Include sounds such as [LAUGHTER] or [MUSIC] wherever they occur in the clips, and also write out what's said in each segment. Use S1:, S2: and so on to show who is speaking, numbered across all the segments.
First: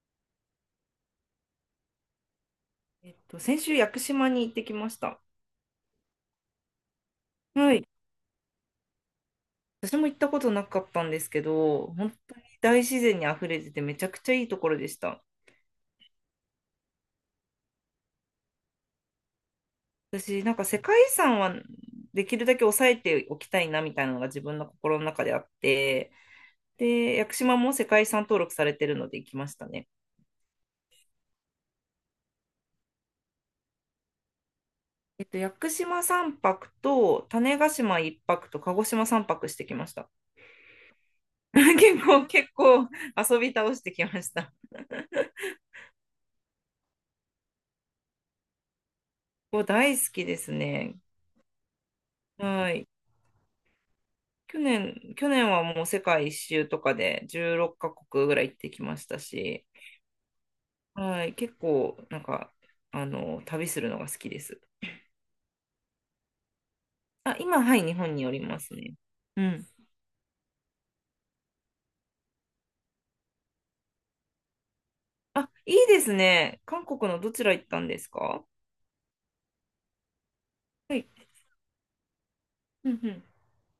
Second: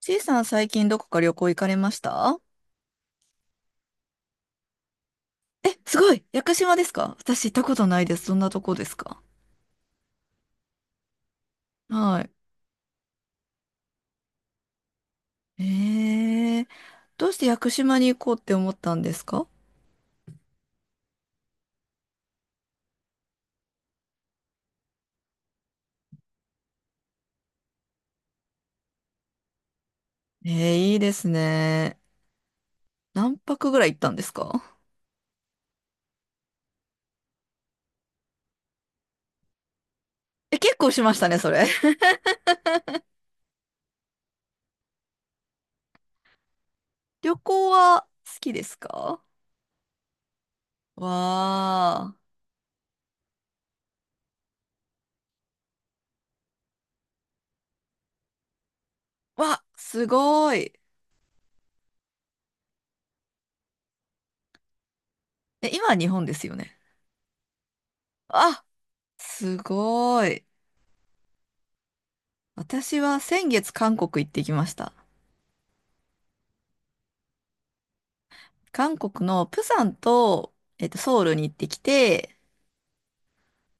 S1: ちいさん最近どこか旅行行かれました？
S2: 先週、屋久島に行ってきました。
S1: え、すごい屋久島ですか？私行ったこ
S2: は
S1: と
S2: い。
S1: ないです。どんなとこですか？
S2: 私も行ったことなかったんですけど、本
S1: はい。
S2: 当に大自然にあふれてて、めちゃくちゃいいところでした。
S1: えー、どうして屋久島に行こうって思ったんですか？
S2: 私、なんか世界遺産はできるだけ抑えておきたいなみたいなのが自分の心の中であって、で、屋久島も世界遺産登録されてるので行きましたね。
S1: いいですね。何泊ぐらい行ったんですか？
S2: 屋久島3泊と、種子島1泊と、鹿児島3泊してきました。
S1: え、結構しましたね、そ
S2: [LAUGHS]
S1: れ。
S2: 結
S1: [LAUGHS]
S2: 構、結構遊び倒してきました。
S1: 旅行は好きですか？
S2: ここ大好きですね。
S1: わ
S2: はい。去年はもう世界一周とかで16カ国ぐらい行ってきました
S1: ー。わ、
S2: し、
S1: すごい。
S2: はい、結構なんか、旅するのが好きです。
S1: え、今は日本ですよね。
S2: あ、今、はい、日本におりま
S1: あ、
S2: すね。う
S1: す
S2: ん。
S1: ごい。私は先月韓国行ってきました。
S2: あ、いいですね。韓国のどちら行ったんですか？
S1: 韓国のプサンと、
S2: はい。
S1: ソウルに行ってきて、
S2: うんうん。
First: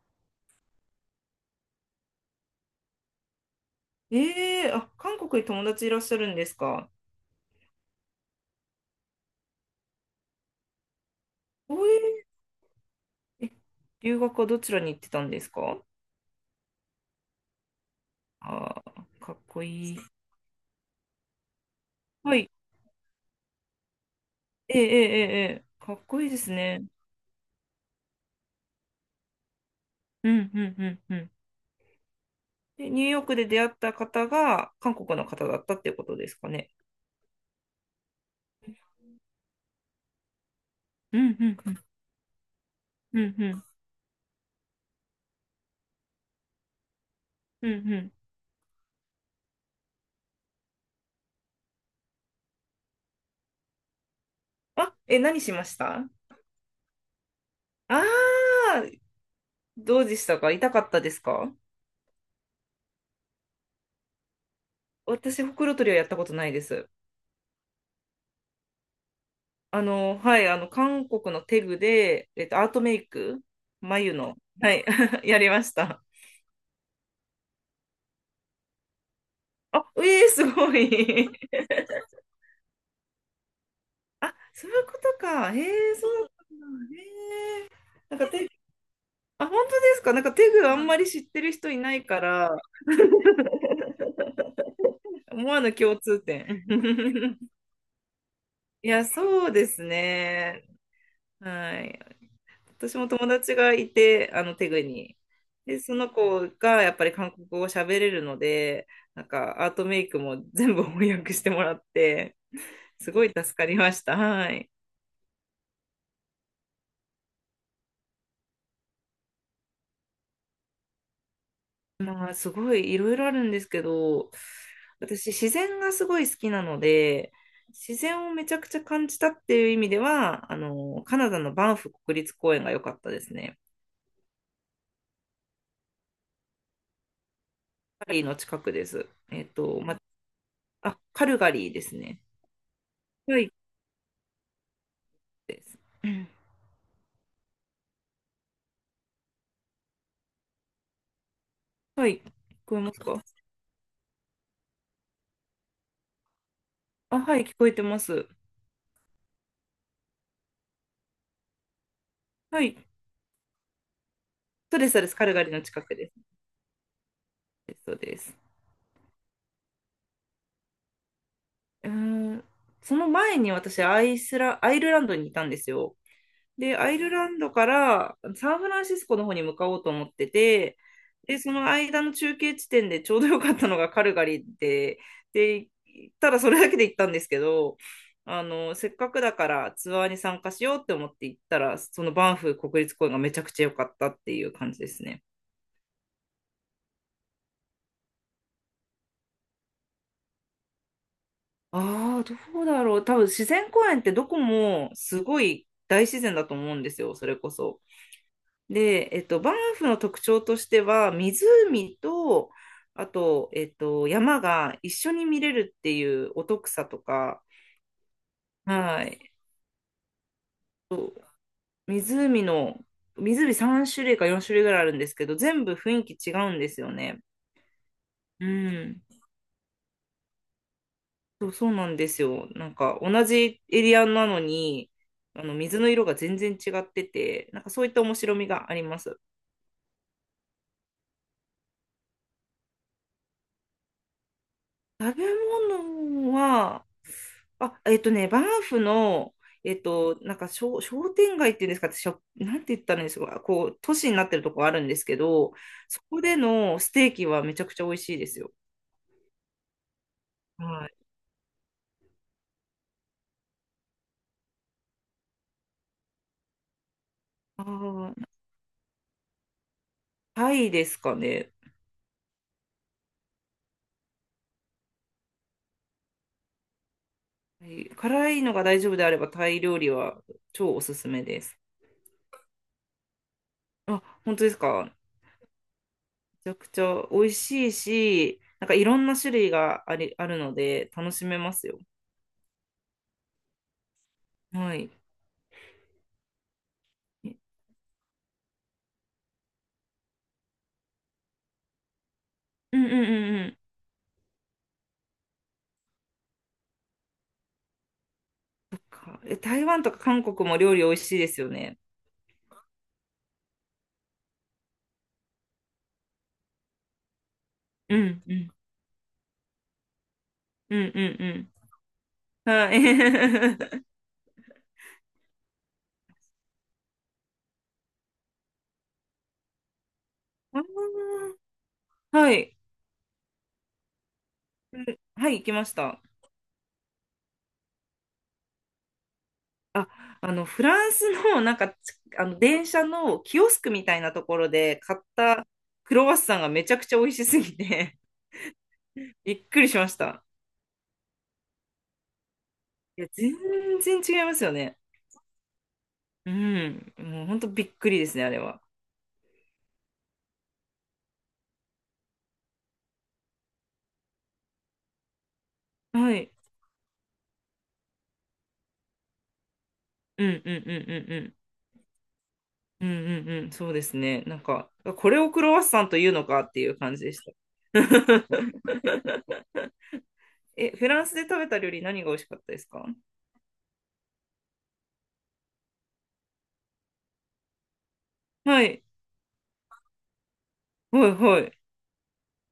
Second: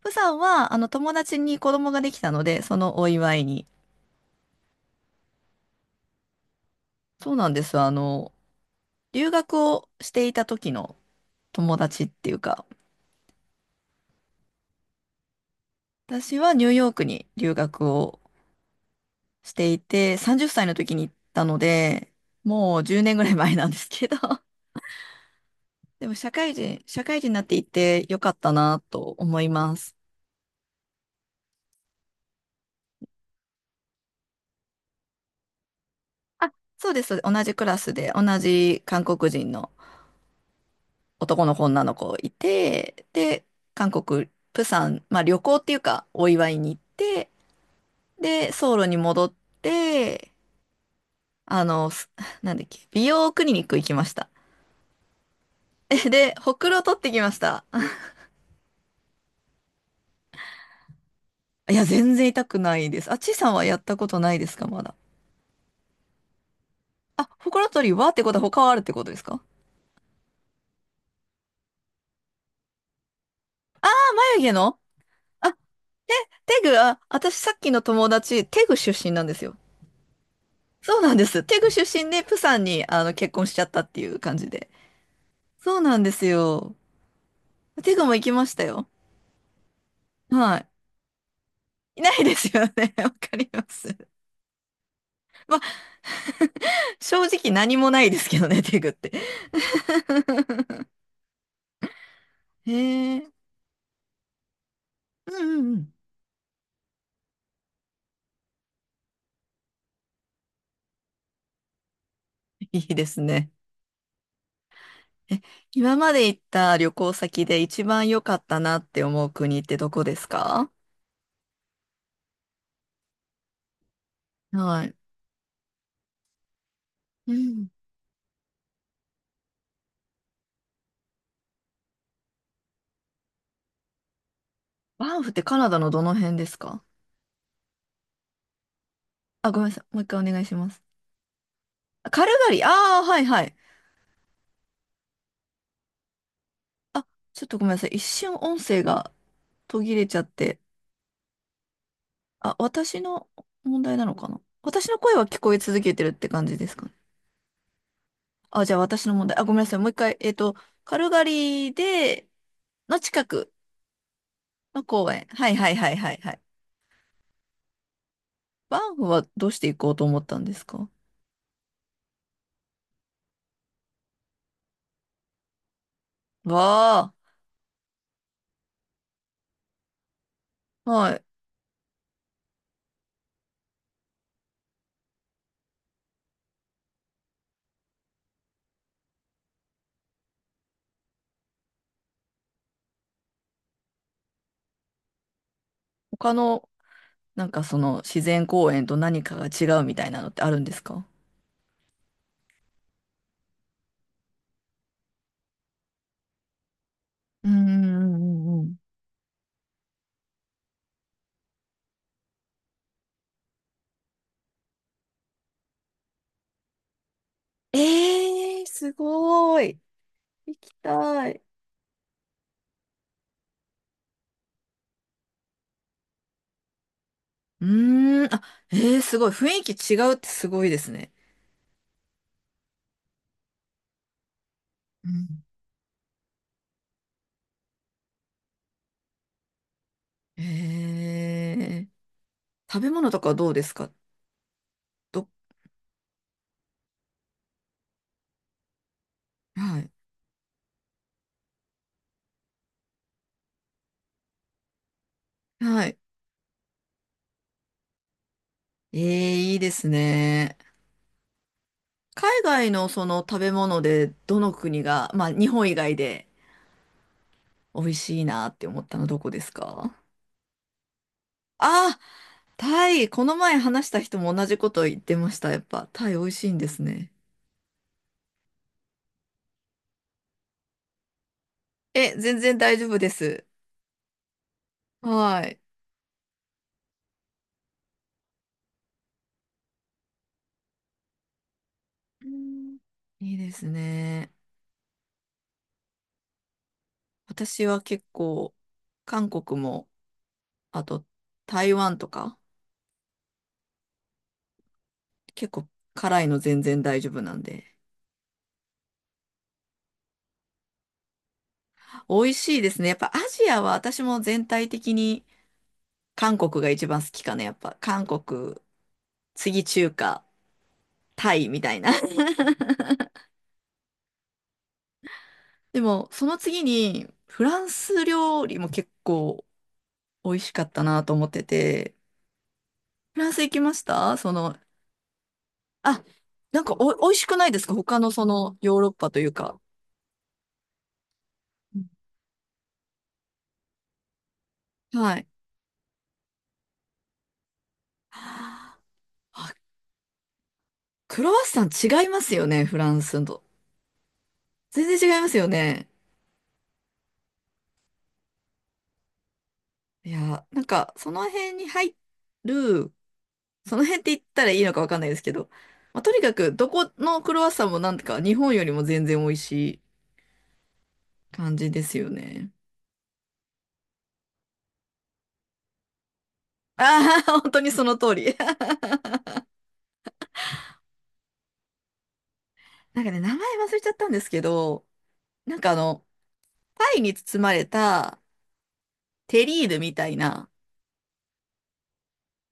S1: プサンは、友達に子供ができたので、そのお祝いに。
S2: ええあ、韓国に友達いらっしゃるんですか？
S1: そうなんです。留学をしていた時の
S2: お
S1: 友達っ
S2: え
S1: ていうか、
S2: ー、え、留学はどちらに行ってたんですか？
S1: 私はニューヨークに留学を
S2: あー、かっ
S1: し
S2: こ
S1: てい
S2: いい。
S1: て、30歳の時に行ったので、
S2: はい。
S1: もう10年ぐらい前なんですけど、[LAUGHS]
S2: ええええええ、かっ
S1: でも
S2: こい
S1: 社
S2: いです
S1: 会人、
S2: ね。
S1: 社会人になっていてよかったなと思います。
S2: うんうんうんうん。で、ニューヨークで出会った方が韓国の方だったっていうことですか
S1: あ、
S2: ね。
S1: そうです。そうです、同じクラスで、同じ韓国人の
S2: うん
S1: 男の子、
S2: う
S1: 女
S2: ん
S1: の子いて、
S2: うんうん
S1: で、
S2: うん
S1: 韓国、プサン、まあ旅行っていうか、お祝いに行って、
S2: うんうん。
S1: で、ソウルに戻って、あの、すなんだっけ、美容クリニック行きました。
S2: あ、え、何しまし
S1: [LAUGHS] え、
S2: たあ？
S1: で、ほくろ取ってきました。
S2: あー、どうでしたか？痛かったですか？
S1: いや、全然痛くないです。あ、ちいさんはやったことないですか、まだ。
S2: 私、ほくろ取りはやったことないです。
S1: あ、ほくろ取りはってことは他はあるってことですか？
S2: はい、韓国のテグで、アートメイク、眉の、
S1: 眉毛
S2: は
S1: の。
S2: い、[LAUGHS] や
S1: あ、
S2: りました。
S1: テグ、あ、私さっきの友達、テグ出身なんですよ。
S2: あ、ええすご
S1: そうなんで
S2: い。
S1: す。テ
S2: [LAUGHS]
S1: グ出身で、プサンに、結婚しちゃったっていう
S2: あ、
S1: 感じ
S2: そ
S1: で。
S2: ういうことか。へ
S1: そう
S2: え、
S1: なん
S2: そ
S1: です
S2: うな
S1: よ。
S2: んだ。へえ、
S1: テグも
S2: なん
S1: 行
S2: か
S1: きま
S2: テグ、
S1: したよ。
S2: あ、本当ですか？なんかテ
S1: は
S2: グ
S1: い。
S2: あんまり知ってる人いな
S1: い
S2: い
S1: な
S2: か
S1: いです
S2: ら、
S1: よね。[LAUGHS] わかります。
S2: 思
S1: まあ、
S2: わぬ共通点。
S1: [LAUGHS] 正
S2: [LAUGHS]
S1: 直何もないですけどね、[LAUGHS] テグ
S2: い
S1: っ
S2: や、
S1: て。
S2: そうですね。
S1: [LAUGHS]
S2: はい。私も
S1: へ
S2: 友
S1: え。
S2: 達がいて、テグに。
S1: うんうんう
S2: で、
S1: ん。
S2: その子がやっぱり韓国語を喋れるので、なんかアートメイクも全部翻訳してもらって、
S1: いいで
S2: す
S1: す
S2: ごい助
S1: ね。
S2: かりました。はい。
S1: え、今まで行った旅行先で一番良かったなって思う国ってどこですか？
S2: まあ、すごいいろいろあるんですけど、
S1: はい。
S2: 私、自然がすごい好きなの
S1: う
S2: で、
S1: ん。
S2: 自然をめちゃくちゃ感じたっていう意味では、カナダのバンフ国立公園が良かったですね。
S1: バンフってカナダのどの辺ですか？
S2: カルガリーの近くです。
S1: あ、ごめんなさい。もう一回お願いします。
S2: あ、カルガリーです
S1: あ、
S2: ね。
S1: カルガリー。あ、あ、はい
S2: は
S1: は
S2: い、
S1: い。
S2: です。うん。
S1: あ、ちょっとごめんなさい。一瞬音声が途切れちゃって。
S2: はい、聞
S1: あ、
S2: こえま
S1: 私
S2: すか？
S1: の問題なのかな？私の声は聞こえ続けてるって感じですかね。
S2: あ、はい、聞こえてます。
S1: あ、じゃあ私の問題。あ、ごめんなさい。もう一回。カルガリーで、
S2: はい、
S1: の近く
S2: そう
S1: の
S2: です、そうで
S1: 公
S2: す。カ
S1: 園。
S2: ルガ
S1: は
S2: リー
S1: い
S2: の
S1: はい
S2: 近
S1: は
S2: く
S1: い
S2: で
S1: は
S2: す。
S1: いはい。
S2: そうです。
S1: バンフはどうして行こうと思ったんですか？
S2: うーん、その前に私、アイルランドにいたんですよ。で、アイル
S1: わ
S2: ランドからサンフランシスコの方に向かおうと思ってて、
S1: あ、はい。
S2: で、その間の中継地点でちょうどよかったのがカルガリーで、で、行ったらそれだけで行ったんですけど、せっかくだからツアーに参加しようって思って行ったら、そのバンフ国立公園がめちゃくちゃ良かったっていう感じですね。
S1: 他の、なんかその自然公園と何かが違うみたいなのってあるんですか？
S2: ああ、どうだろう。多分自然公園ってどこもすごい大自然だと思うんですよ、それ
S1: う
S2: こ
S1: んう
S2: そ。
S1: んうんうん。
S2: で、バンフの特徴としては、湖と、あと、山が一緒に見れるっていうお得さとか、
S1: ええー、す
S2: はい。
S1: ごい。行き
S2: そう、
S1: たい。
S2: 湖の、湖3種類か4種類ぐらいあるんですけど、全部雰囲気違うんですよね。
S1: うーん、あ、
S2: う
S1: ええー、
S2: ん。
S1: すごい。雰囲気違うってすごいですね。
S2: そう、そうなんですよ。なんか、同じエリアなのに、水の色が全然違ってて、なんかそういった面白みがあります。
S1: え食べ物とかどうですか？
S2: 食べ
S1: ど、
S2: 物は、あ、バンフの、
S1: はい。
S2: なんか商店街っていうんですか、なんて言ったらいいんですか、こう、都市になってるとこあるんですけど、
S1: はい。
S2: そこでのステーキはめちゃくちゃ美味しいですよ。
S1: ええ、いいですね。
S2: はい。
S1: 海外のその食べ物でどの国が、まあ日本以外で
S2: あ
S1: 美味しい
S2: ー、
S1: なって思ったのどこですか？
S2: タイですかね。
S1: あ、タイ。この前話した人も同じこと言ってました。やっぱタイ美味しいんですね。
S2: はい、辛いのが大丈夫であれば、タイ料理は超おすすめです。
S1: え、全然大丈夫です。
S2: あ、本当ですか。
S1: はい。
S2: めちゃくちゃ美味しいし、なんかいろんな種類があるので、楽しめますよ。
S1: うん、いいですね。
S2: はい。う
S1: 私は結構韓国も、あと台湾とか、
S2: んうんうんうん。
S1: 結構辛いの全然大丈夫なんで。
S2: かえ台湾とか韓国も料理美味しいですよね。
S1: 美味しいですね。やっぱアジアは私も全体的に韓国が一番好きかな。やっぱ
S2: う
S1: 韓
S2: ん、うん、
S1: 国、次中華、
S2: うん、う
S1: タ
S2: ん、
S1: イみたいな。
S2: うん。
S1: [LAUGHS]
S2: はい。[LAUGHS]
S1: でもその次にフランス料理も結構美味し
S2: あ
S1: かったなと思っ
S2: ー、
S1: てて。
S2: はい、
S1: フランス行きましたその、
S2: はい、行きました。
S1: あ、なんかお、美味しくないですか他のそのヨーロッパというか。
S2: あ、フランスの、なんか、
S1: うん、
S2: つあの、電車のキオスクみたいなところで買っ
S1: はい。
S2: たクロワッサンがめちゃくちゃ美味しすぎて
S1: あ、
S2: [LAUGHS] びっくりしました。
S1: クロワッサン違いますよね、フラン
S2: いや、
S1: ス
S2: 全
S1: と。
S2: 然違いますよね。
S1: 全然違いますよね。
S2: うん。もう本当びっくりですね、あれは。
S1: いや、なんか、その辺に入る、その辺って言ったらいいのかわかんないですけど、まあ、と
S2: は
S1: に
S2: い。
S1: かく、どこのクロワッサンもなんか、日本よりも全然美味しい
S2: うん、うん、うん、うん、うん。
S1: 感じですよね。
S2: うんうんうん、そうですね。なんか、これをクロワッサンというのかっていう感じでし
S1: ああ、
S2: た。
S1: [LAUGHS] 本当にその通り。[LAUGHS]
S2: [LAUGHS] え、フランスで食べた料理何が美味しかったですか？
S1: なんかね、名前忘れちゃったんですけど、なんか、パイに包まれた
S2: はい、
S1: テリーヌみたいな
S2: はい、はい、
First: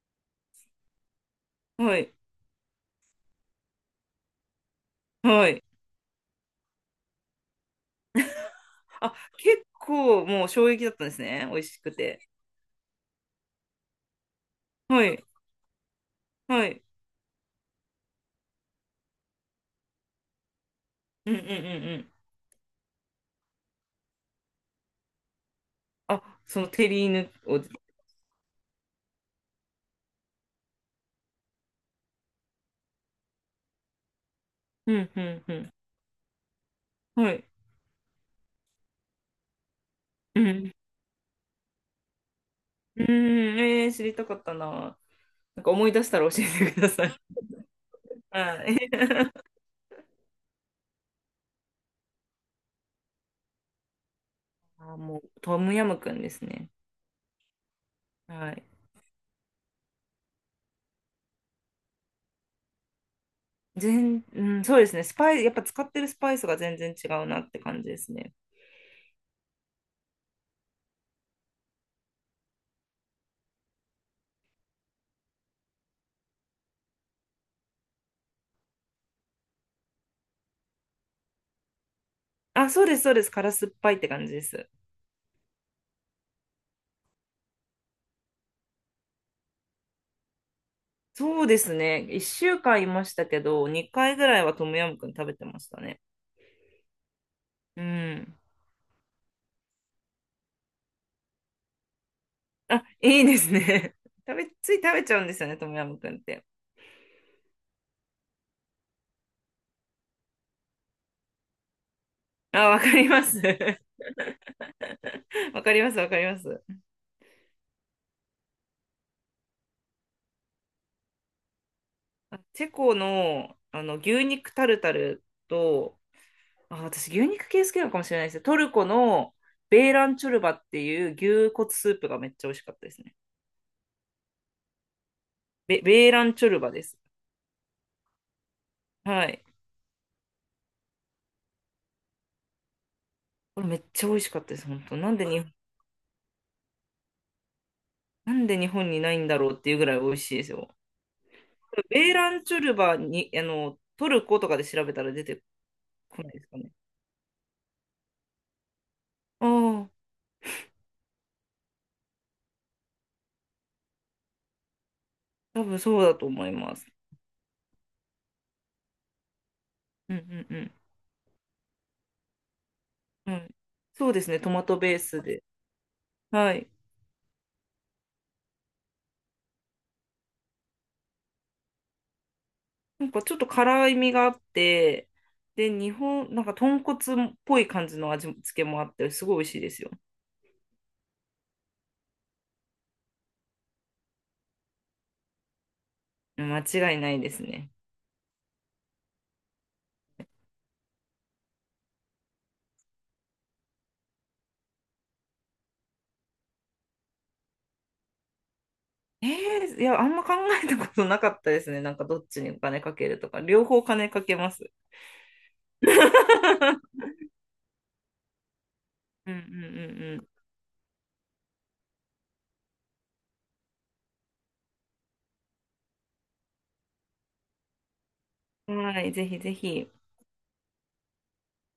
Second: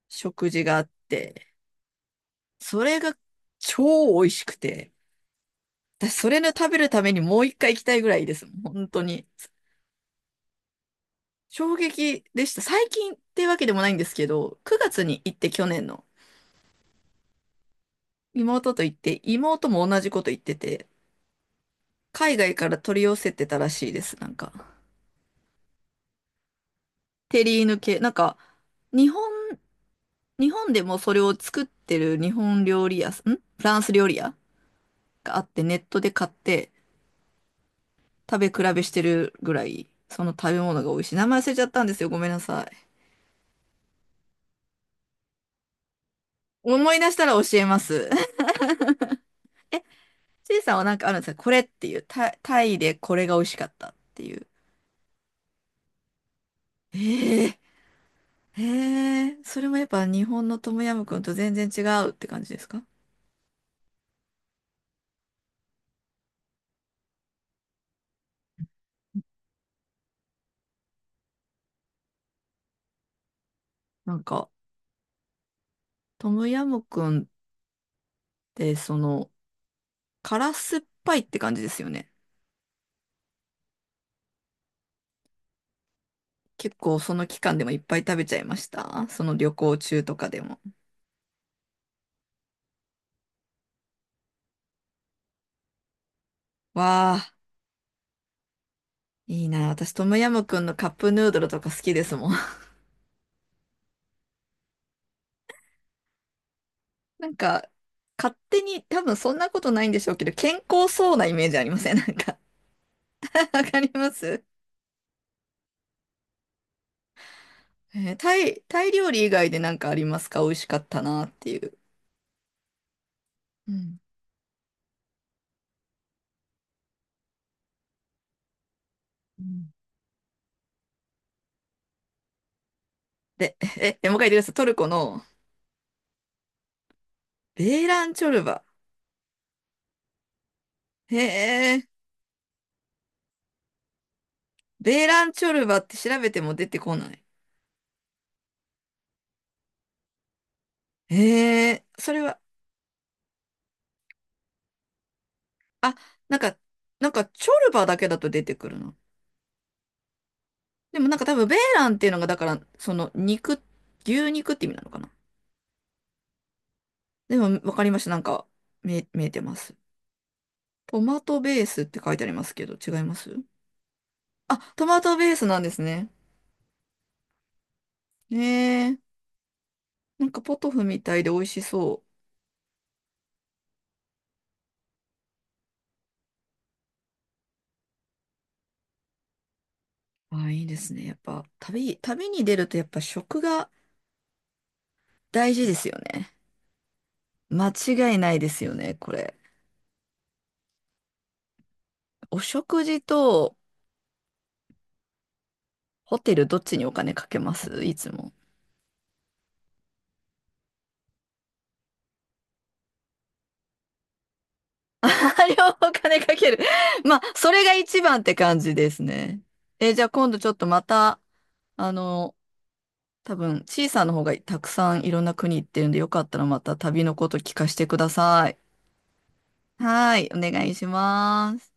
S1: 食事があって、
S2: はい、
S1: それが超美味しくて、
S2: はい。
S1: 私それの食べるためにもう一回行きたいぐらいです。本当
S2: あ、
S1: に。
S2: 結構もう衝撃だったんですね。美味
S1: 衝
S2: しく
S1: 撃
S2: て。
S1: でした。最近ってわけでもないんですけど、9月
S2: は
S1: に
S2: い、
S1: 行って去年の
S2: はい。
S1: 妹と行って、妹も同じこと言ってて、
S2: うんうんうんうん。
S1: 海外から取り寄せてたらしいです。なんか、
S2: あ、そのテリーヌ
S1: テ
S2: を。
S1: リーヌ系。なんか、日本、日本でもそれを作ってる日本料理屋さん、んフランス料理屋
S2: うんう
S1: があ
S2: ん
S1: っ
S2: う
S1: て、
S2: ん。
S1: ネットで買って
S2: はい。
S1: 食べ比べしてるぐらい、その
S2: う
S1: 食べ
S2: ん。
S1: 物が美味しい。名前忘れちゃったんですよ。ごめんなさい。
S2: うん、えー、知りたかったな。なんか思い出したら教えてくだ
S1: 思い
S2: さ
S1: 出し
S2: い。
S1: たら
S2: [LAUGHS]
S1: 教えます。[LAUGHS]
S2: はい。
S1: ちいさんはなんかあるんですかこれっていう、タイ、タイでこれが美味しかったっていう。
S2: [LAUGHS] あ、もうトムヤムクンですね。
S1: ええ、
S2: は
S1: え
S2: い。
S1: え、それもやっぱ日本のトムヤムクンと全然違うって感じですか？
S2: うん、そうですね。スパイ、やっぱ使ってるスパイスが全然違うなって感じですね。
S1: なんか、トムヤムクンってその、辛酸っぱいって感じですよね。
S2: あ、そうです、そうです。辛酸っぱいって感じです。
S1: 結構その期間でもいっぱい食べちゃいました。その旅行中とかでも。
S2: そうですね。1週間いましたけど、2回ぐらいはトムヤムクン食べてましたね。
S1: わあ、
S2: うん。
S1: いいな。私トムヤムクンのカップヌードルとか好きですもん。[LAUGHS]
S2: あ、いいですね。[LAUGHS] つい食べちゃうんですよね、トムヤムクンって。
S1: なんか、勝手に、多分そんなことないんでしょうけど、健康そうなイメージありません？ [LAUGHS] なんか
S2: あ、わかります。
S1: [LAUGHS] わかり
S2: [LAUGHS]
S1: ます。
S2: わかります、わかります。
S1: タイ、タイ料理以外でなんかありますか？美味しかったなっていう。
S2: あ、チェコの、
S1: うん。
S2: 牛肉タルタルと、あ、私、牛肉系好きなのかもしれないですね。トルコの
S1: うん、
S2: ベーランチョルバっていう牛骨スープがめっちゃ美味しかったですね。
S1: で、え、えもう一回言ってください。トルコの
S2: ベーランチョルバです。
S1: ベーランチョルバ。
S2: はい。
S1: へえ、
S2: これめっちゃ美味しかったです、本当。
S1: ベーランチョルバって調べても出てこない。
S2: なんで日本にないんだろうっていうぐらい美味しいですよ。
S1: へえ、
S2: ベ
S1: そ
S2: ー
S1: れ
S2: ラ
S1: は、
S2: ンチョルバに、トルコとかで調べたら出て
S1: あ、
S2: こない
S1: なん
S2: です
S1: か、
S2: かね。
S1: なんかチョルバだけだと出てくるの。
S2: ああ、
S1: でもなんか多分ベーランっていうのが、だから、その肉、牛肉って意味なのかな。
S2: 多分そうだと思います。
S1: でもわかりました。なんか、見え、見えてます。
S2: うんうん
S1: トマトベースって書いてありますけど、違いま
S2: うん。
S1: す？
S2: はい。そうですね、ト
S1: あ、
S2: マト
S1: ト
S2: ベー
S1: マト
S2: ス
S1: ベー
S2: で。
S1: スなんですね。
S2: はい。
S1: へえ、なんかポトフみたいで美味しそう。
S2: なんかちょっと辛いみがあって、で、日本、なんか豚骨っぽい感じの味付けもあって、すごい美味しいですよ。
S1: ああ、いいですね。やっぱ、旅、旅に出るとやっぱ食が大事ですよね。
S2: 間違いないです
S1: 間
S2: ね。
S1: 違いないですよね、これ。お食事とホテルどっちにお金かけますいつも？
S2: いや、あんま考えたことなかったですね。なんかどっちにお金かけるとか、両方金かけます。
S1: [LAUGHS] あ、両方
S2: [LAUGHS]
S1: お
S2: う
S1: 金かける。[LAUGHS] まあ、それが一番って感じです
S2: んう
S1: ね。え、じ
S2: ん
S1: ゃあ今度ちょっとまた、あの、多分、ちいさんの方がたくさんいろんな国行ってるんで、よかったらまた旅のこと聞かせてくださ
S2: う
S1: い。
S2: んうん。はい、ぜひぜひ。
S1: はい、お願いします。